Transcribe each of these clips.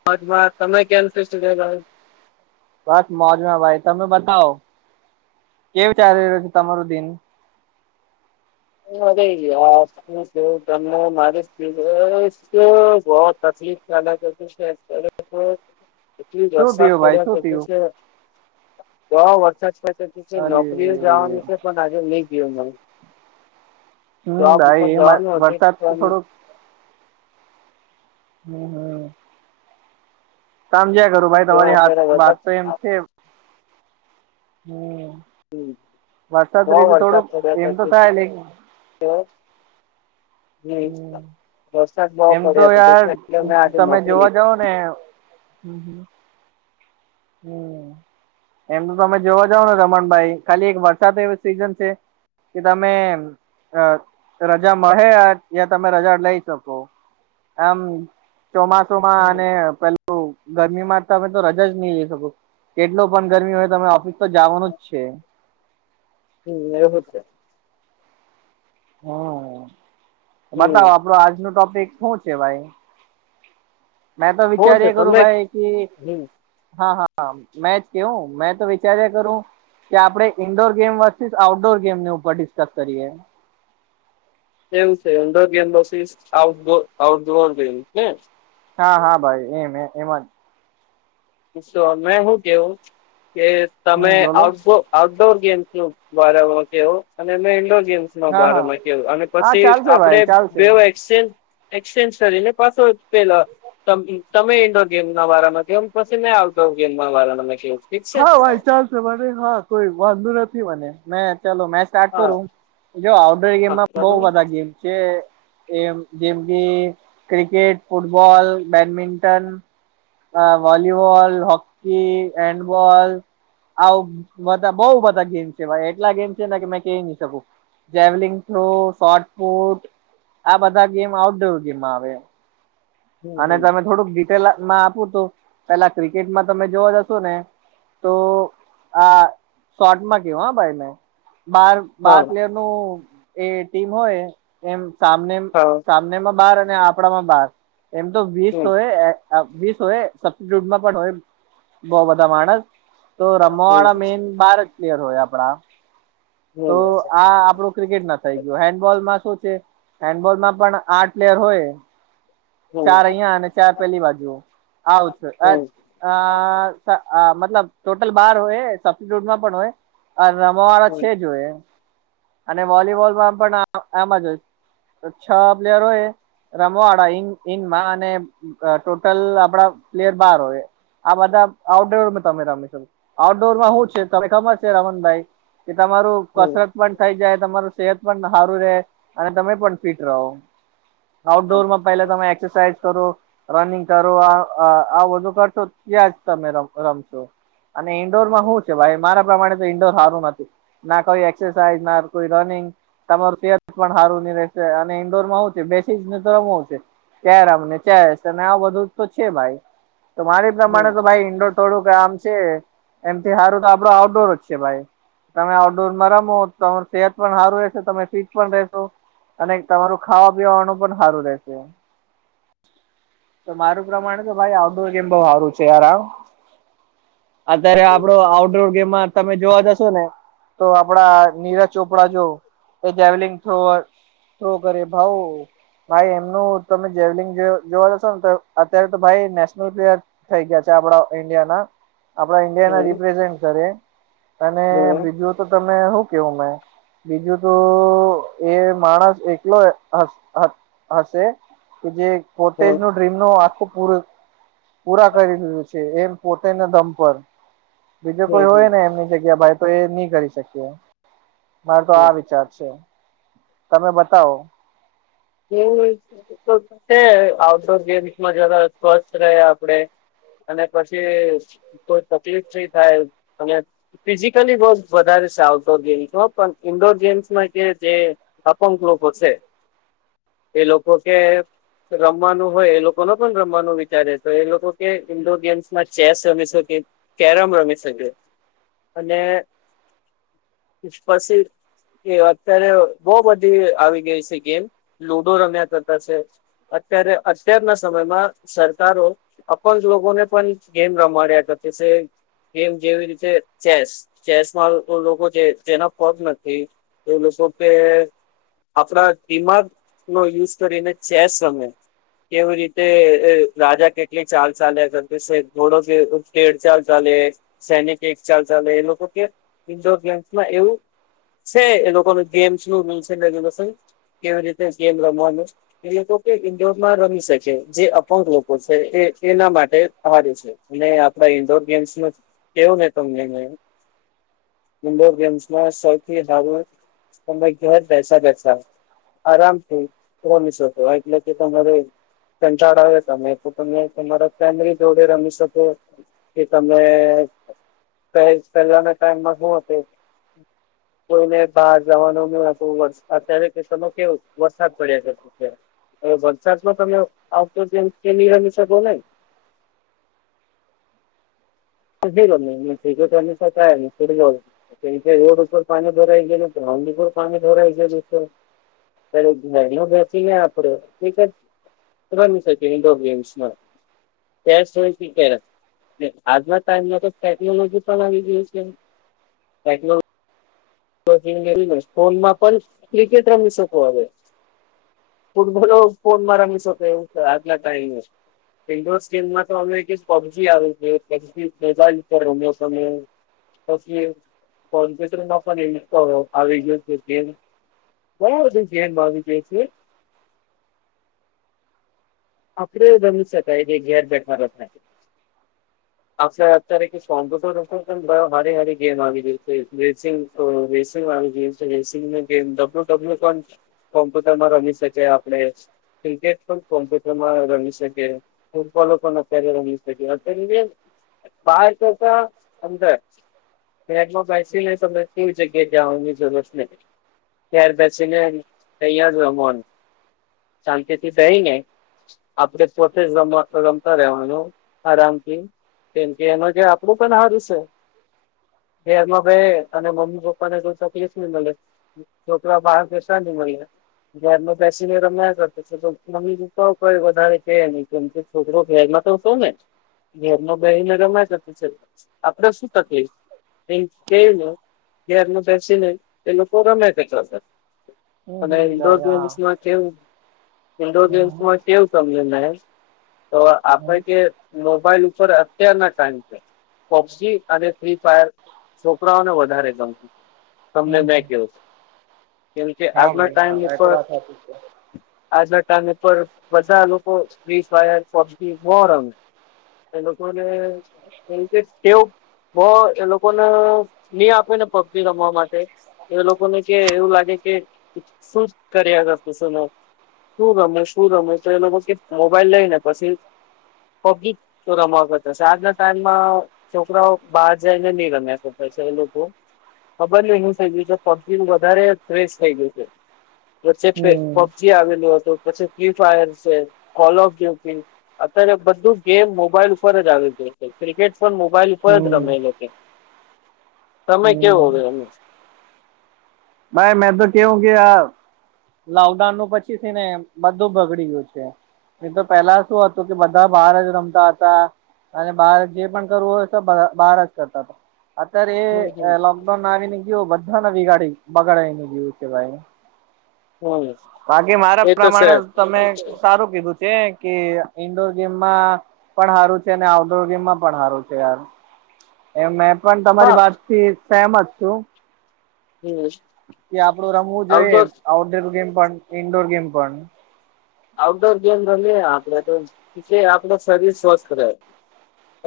[unintelligible] બસ મોજમાં ભાઈ, તમે બતાવો, કેવી ચાલી રહ્યો છે તમારું દિન? [unintelligible] શું કેવુ તમને મારે બ હોત તકલીફ પડે છે [unintelligible] પડે છે. એટલી શું વરસાદ થયું ભાઈ પડ્યા શું પછી થયું છે, તો વરસાદ નોકરીએ અરે જવાનું છે, પણ આજે નઈ ગયો. હમ્મ, એ જવાનું હતું વરસાદ તો પણ થોડો હમ્મ, હમ્મ. સામજ્યા કરું શું ભાઈ કહેવું તમારી અત્યારે [unintelligible] વાત વરસાદ તો એમ છે હમ્મ હમ્મ બહુ વરસાદ પડ્યા એમ કરે તો છે [unintelligible] થાય લે તે હમ [unintelligible] વરસાદ બહુ એમ તો પડ્યો યાર [unintelligible] મેં આજે [unintelligible] [unintelligible] ને હમ્મ હમ્મ હમ્મ એમ તો તમે જોવા જાવ રમણભાઈ ખાલી વરસાદ એવી સીઝન છે કે તમે અ રજા મળે ત્યાં તમે રજા લઈ શકો. આમ ચોમાસુમાં હમ્મ અને પેલું ગરમીમાં તમે તો રજા જ નહી શકો કેટલો પણ ગરમી હોય તમે ઓફિસ તો જાવાનું જ છે હમ્મ એવું જ છે. હમ્મ હમ્મ બતાવો આપડો આજનું ટોપિક હું છે ભાઈ મેં તો કોણ વિચાર છે એ કરું તમે ભાઈ કે હમ્મ હા હા હા મેં કેવું મેં તો વિચાર્યા કરું કે આપડે ઇન્ડોર ગેમ વર્સીસ આઉટડોર ગેમની ઉપર ડિસ્કસ કરીએ. એવું છે એમ indoor game versus outdoor game ને હા હા ભાઈ એમે એમાં જ તો મેં હું કેવું કે તમે હમ બોલો આઉટડોર આઉટડોર ગેમ્સનું બારમાં કેહો અને મે ઈનડોર ગેમ્સ [unintelligible] હા હા બારામાં કેવું અને હા પછી ચાલશે આપડે ભાઈ ચાલશે. બે ઉએક્સચેન્જ એક્સચેન્જ કરીને પાછો પેલા તમ તમે ઇન્ડોર ગેમના વારામાં કોય પછી મેં આઉટડોર ગેમમાં [unintelligible] હાઓ ભાઈ ચાલશે મને હા કોઈ વાંધો નથી મને મેં ચાલો મે સ્ટાર્ટ હા કરું જો આઉટડોર હા ગેમમાં બઉ બરોબર બધા ગેમ છે એમ જેમ કે ક્રિકેટ, ફૂટબોલ, બેડમિન્ટન અ વોલીવોલ, હોકી, હેંડબોલ આવું બધા બઉ બધા ગેમ છે એટલા ગેમ છે ને કે મે કેઈ નહી શકું જેવલિંગ થ્રો સોટપુટ આ બધા ગેમ આઉટડોર ગેમમાં આવે એમ હમ અને હમ તમે થોડુંક ડીટેલમાં આપું તો પેલા ક્રિકેટમાં તમે જોવા જશો ને તો આ શોટમાં કહું હો ભાઈ મે બાર બાર હા પ્લેયરનું એ ટીમ હોય એમ સામને હા સા એમનેમા બાર અને આપણામાં બાર એમ તો વીસ હમ હોય અ વીસ હોય સબસ્ટિટ્યૂટ પણ હોય બહુ બધા માણસ તો રમવા હમ વાળા હમ મેઈન બાર જ પ્લેયર હોય આપડા તો હમ આ આપડુ ક્રિકેટમાં થઈ ગયું હેન્ડબોલમાં શું છે હેન્ડબોલમાં પણ આઠ પ્લેયર હોય [inaudible] ચાર અહીંયા અને ચાર પેલી બાજુ આવું છે હમ આ અ [unintelligible] મતલબ ટોટલ બાર હોય સબસ્ટિટ્યૂટમાં પણ હોય આ રમવાળા છે જ હોય અને વોલીવોલમાં પણ આ આમજ હોય છ પ્લેયર હોય રમવા વાળા [unintelligible] ઇનમાં અને અ ટોટલ આપડા પ્લેયર બાર હોય આ બધા આઉટડોરમે તમે રમી શકો આઉટડોરમાં હું છે તમે ખબર છે રમનભાઈ કે તમારું હમ કસરત પણ થઈ જાય તમારું સેહત પણ સારું રે અને તમે પણ ફિટ રહો. આઉટડોર માં પેલા તમે એક્સરસાાઈઝ કરો. રનિંગ કરો આ આ બધું કરશો ત્યાં જ તમે રમશો રમશો. અને ઈન્ડોરમાં શું છે? ભાઈ મારા પ્રમાણે તો ઈન્ડોર સારું નથી. ના કોઈ એક્સરસાાઈઝ ના કોઈ રનિંગ તમારું સત પણ સારું નની રહેશે, અને ઇન્ડોર માં હ છે, બેસી જને તોમ હોવ છે. તરામને ચ અને આ બધું તો છે, ભાઈ તો મારી પ્રમાણે હમ તો ભાઈ ઇન્ડોર થોડુંક આમ છે, એમથી સારું તો આપડું આઉટડોર જ છે ભાઈ. તમે આઉટડોરમાં રમો, તમાર સેહત પણ સારું રહેશે, તમે ફિટ પણ રહેશો. અને તમારું ખાવા-પીવાનું પણ સારું રહેશે. તો મારું પ્રમાણે તો ભાઈ આઉટડોર ગેમ બહુ સારું છે, યાર આમ. અત્યારે હમ આપડો આઉટડોર ગેમમાં તમે જોવા જશો ને. તો આપડા નીરજ ચોપડા જો એ જાવલિંગ થ શું કરે? ભઉ ભાઈ એમનું. તમે જેવલિંગ જોવા જશો ને, તો અત્યારે તો ભાઈ નેશનલ પ્લેયર થઈ ગયા છે, આપડા ઈન્ડિયા ના આપડા હમ ઈન્ડિયા હમ ના રિપ્રેઝેન્ટ કરે, અને હમ બીજું તો તમે શું કેવું મેં બીજું તો એ માણસ એકલો હશે. કે જે કોટેજ ન હમ ડ્રીમ ન આખું પૂર પૂરા કરી દીધું છે, એમ પોતેને દમ પર બીજો કોઈ હોય હમ ને, એમની જગ્યા ભાઈ તો એ નહી કરી શકીએ. મારો તો આ હમ વિચાર છે, તમે બતાવો. છે, આઉટડોર ગેમ્સમાં જ સ્વસ્થ રહે આપણે. અને પછી કોઈ તકલીફ નઈ થાય અને ફિઝિકલી બહુ વધારે છે, આઉટડોર ગેમ્સમાં પણ ઈન્ડોર ગેમ્સમાં કે જે સાપંકલોકશે એ લોકો કે રમવાનું હોય, એ લોકો ન પણ રમવાનું વિચારે તો એ લોકો કે, ઇન્ડોર ગેમ્સમાં ચેસ રમ શકે. કેરમ રમી શકે, અને પછી એ અત્યારે બહુ બધી આવી ગઈ છે, ગેમ. રમ્યા કરતા છે, અત્યારે સમયમાં સરકારો અપજ લોકોને પણ ગેમ રમાડ્યા હતા તે છે. ગેમ જેવી રીતે ચેસ ચેસમાં લોકો છે, તેના પગ નથી. એ લ શ કે આપડા કિમત યુઝ કરીને અમે. કેવી રીતે રાજા કેટલી ચાલ ચાલે, સંતોષ ઘોડો કે, ખેડચાલ ચાલે. સૈનિક એક ચાલ ચાલે, એ લોકો કે ઇન્ડોર ગેમ્સ માં એવું. છે, એ લોકો ગેમ્સ નું રૂલ છે, રેગ્યુલેશન કેવી રીતે ગેમ રમવાનું. એ તો કે ઈન્ડોરમાં રમી શકે, જે અપંગ લોકો છે, એ એના માટે હાર છે. અને આપડા ઈન્ડોર ગેમ્સમાં કેવું ને, તમને ઇન્ડોર ગેમ્સમાં સૌથી વધારો, તમે ઘર બેસા બેસા આરામથી કોનીસતો એટલે કે તમારે કટાળ આવે, તમે તો તમે તમારા ફેમરી જોડે રમી શકો. કે તને પહેલાના ટાઈમમાં શું? કોઈને બહાર જવાનું અત્યારે. ત કેવ વરસાદ પડ્યા છે, ત્યારે હવે વલસાડ માં આઉટડોર કે નીરમિસ બો ન જ [unintelligible] તે ઈ કેય રોડ ઉપર પાણી ભરાઈ ગેલુ છે ભ્રાઉડી પર પાણી ભરાઈ ગેલુ છે. ત્યારે ઘર નો બેસી ને આપડો એ સબ બની શકે ઇન્ડોર ગેમ્સમાં. ચેસ હોય કે કેરમ જેમ આજના ટાઈમ માં તો ટેક્નોલોજી પણ આવી ગયું છે. ટેકનો લીજી મેં ફોનમાં પણ ક્રિકેટ રમી શકો હવે. ફૂટબોલ હો ફોન માં રમી સકો એવું તો આજ ના ટાઈમેં. ઇન્ડોર્સ ગેમ્સ માં તો હવે અમે એક પબ જી આવે ગયું છે એ પબ જી મોબાઈલ ઉપર રમીયો તમે. પછી એ કમ્પ્યુટ માં [unintelligible] અહ આવી ગયો છે ગેમ્સ ઘણા બધું ગેમ આવી ગયું છે. આપડે રમી શકાય જે ઘેર બેઠ બેઠા છે. આસે અત્યારે કે [unintelligible] હારી હારી ગેમ આવી ગઈ છે રેસિંગ તો રેસિંગ આવી ગયુ છે જે રેસિંગ નું ગેમ ડબલ્યુ ડબ્લ્યુ પણ કોમ્પ્યુટરમાં રમી શકે આપડે ક્રિકેટ પણ કોમ્પ્ય ટર માં રમી શકે. ફૂટબોલો પણ અત્યારે રમી શકે અત્યારે જે બાર ટકા અંદર બેટમાં બેસી ને તમને કેવી જગ્યાએ જાઉની જરૂરત ને ઘેર બેસી ને તૈયાર રમવાનું શાંતિ થી બેહીને આપડે પોતે રમ-રમતા રહેવાનું આરામથી. કેમ કે એમા જે આપડું પણ હારું છે. ઘેરમાં બેહે અને મમ્મી પપ્પા ને કોઈ તકલીફ ની મલે. છોકરા બહાર પેસા ની મલે ઘેરમાં પેસી ને રમ્યા કરતા છે તો મમ્મી દી તો કઈ વધારે છે નહી કેમ કે છોકરો ઘેરમાં તો શેને ઘેર નો બેહી ને રમાયા કરતી છે આપડે શું તકલીફ. એ કેય ને ઘેરમાં બેસીને એ લોકો રમે કરતા છે. હમ અને હમ ઇન્ડોર ભાઈ હા ગેમસ માં કેવું ઇન્ડોર હમ ગેમ્સમાં કેવું સંમલન હે તો આપડ હમ કે મોબાઈલ ઉપર અત્યારના ટાઈમ છે. પોપસી અને ફ્રી ફાયર છોકરાઓને વધારે ગમેં. તમને હમ મેં કેવું કેમ કે હા આજના ભાઈ ટાઈમ હા એ તો પર વાત સાચી છે આજના ટાઈમે ઉપર બધા લોકો ફ્રી ફાયર પબજી બો રમે. એ લોકોને કેમ કે કેવું બો એ લોકોને ની આપે ને પબજી રમવા માટે તો એ લોકો ને કે એવું લાગે કે શુ કર્યા કરતુ છે ને શુ રમું શું રમું તો એ લોકો કે મોબાઈલ લઈને પસી પબ જી ચો રમા કરતા શે આજના ટાઈમમાં છોકરાઓ બહાર જઈ ને નહી રમેં શકે છે. પછી એ લોકો ખબર નઈ હું થઇ ગયું છે પબજી નું વધારે ફ્રેશ થઇ ગયું છે. વચ્ચે પે હમ પબજી આવેલું હતું પછી ફ્રી ફાયર છે કોલ ઓફ ગ્યું પીન અત્યારે બધું ગેમ મોબાઈલ ઉપર જ આવી ગયું છે. ક્રિકેટ પણ મોબાઈલ ઉપર જ હમ રમેં એ લોકો. તમે કેવ હમ હોવે રમે? ભાઈ મેં તો કેવઉં કે આ લોકડાઉન નું પછી થી ને બધું બગડી ગયું છે. ની તો પેલા શું હતું કે બધા બહાર જ રમતા હતા. અને બાર જે પણ કરવું હોય તો, બહાર જ કરતા હતા. અત્યારે હમ હમ એ લોકડાઉન આવીને ગયું, બધાને વિગાડી બગાડી ને ગયું છે ભાઈ. હમ બાકી મારા એ તો છે પ્રમાણે તમે સારું કીધું છે કે, ઈન્ડોર ગેમમાં પણ સારું છે, અને આઉટડોર ગેમમાં પણ સારું છે, યાર. એમ મેં પણ હા તમારી વાત થી સેમત છું. હું. કે આપડું રમવું જોઈએ, આઉટડોર ગેમ પણ ઈન્ડોર ગેમ પણ આઉટડોર ગેમ રમવી, આપણે તો આપ શરીર સ્વસ્થ રહે.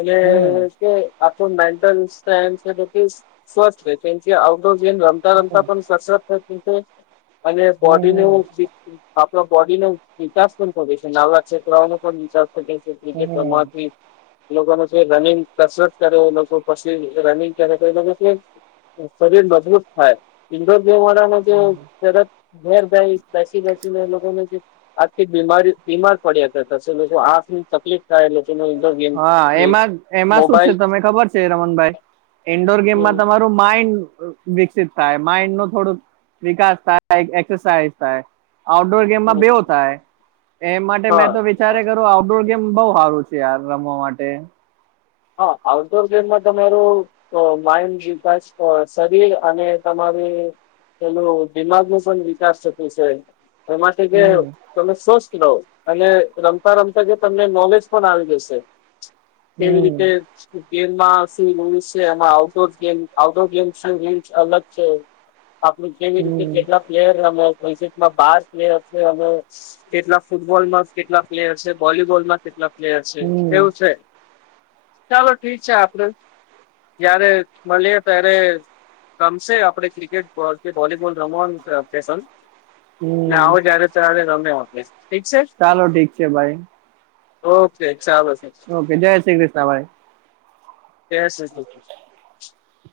અને હમ તે આપ મેન્ટલ ડિસ્ટન્સ તો કે, સ્વસ્થ રહે, આઉટડોર ગેમ રમી. રમતા હમ પણ કસરત થઈ છે, અને બોડીને હમ. ફિટ આપણા બોડીને. વિકાસ પણ કરે છે, નવા ક્ષેત્રનો પણ વિકાસ કરે છે, હમ ક્રિકેટમાંથી. એ લોકોને છે, રનિંગ કસરત કરે, લોકો પછી રનિંગ ક્યારે તોએ લોકો છે. શરીર મજબૂત થાય. ઇન્ડોરગેમ વાળા જે શરદ મેરભાઈ બેસી દેસી લોકોને જે આથી બીમારી બીમાર પડ્યા હતાશે, લોકો આંખ ની તકલીફ થાય એ. [unintelligible] હા, એમાં શું તને ખબર છે? રમનભાઈ ઈન્ડોર ગેમમાં હમ તમારું માઇન્ડ વિકસિત થાય, માઇન્ડ નું થોડું વિકાસ થાય, એક એક્સરસાાઈઝ થાય. આઉટડોર ગેમમાં હમ બેવ થાય, એમ માટે મેં હા તો વિચારે કરું. આઉટડોર ગેમ બઉ સારું છે, યાર રમવા માટે. હા, આઉટડોર ગેમમાં તમારે તો અને તમારી પેલું દિમાગ ન પણ વિકાસ થતું છે, એ માટે કે હમ તમે સ્વસ્થ રહો, અને રમતા-રમતા જે તમને નોલેજ પણ આવી જશે. કેવી રીતે? હમ ગેમમાં શી રૂલ્સ છે, એમાં outdoor game outdoor games rules અલગ છે. [unintelligible] આપડું કેવી રીતે હમ કેટલા પ્લેયર અસેટમાં બાર પ્લેયર છે, અમે. કેટલા કેટલા પ્લેયર છે? વોલીબોલમાં કેટલા પ્લેયર છે? હમ કેવું ચાલો ઠીક છે, આપડે જયારે મળીએ ત્યારે. ગમશે આપડે ક્રિકેટ કે, વોલીબોલ રમવાનું પસંદ હમ આવો જ્યારે ત્યારે તમે વારે ઠીક છે. ચાલો ઠીક છે ભાઈ ઓકે ચાલો છે. ઓકે, જય શ્રી કૃષ્ણભાઈ. જય શ્રી કૃષ્ણ.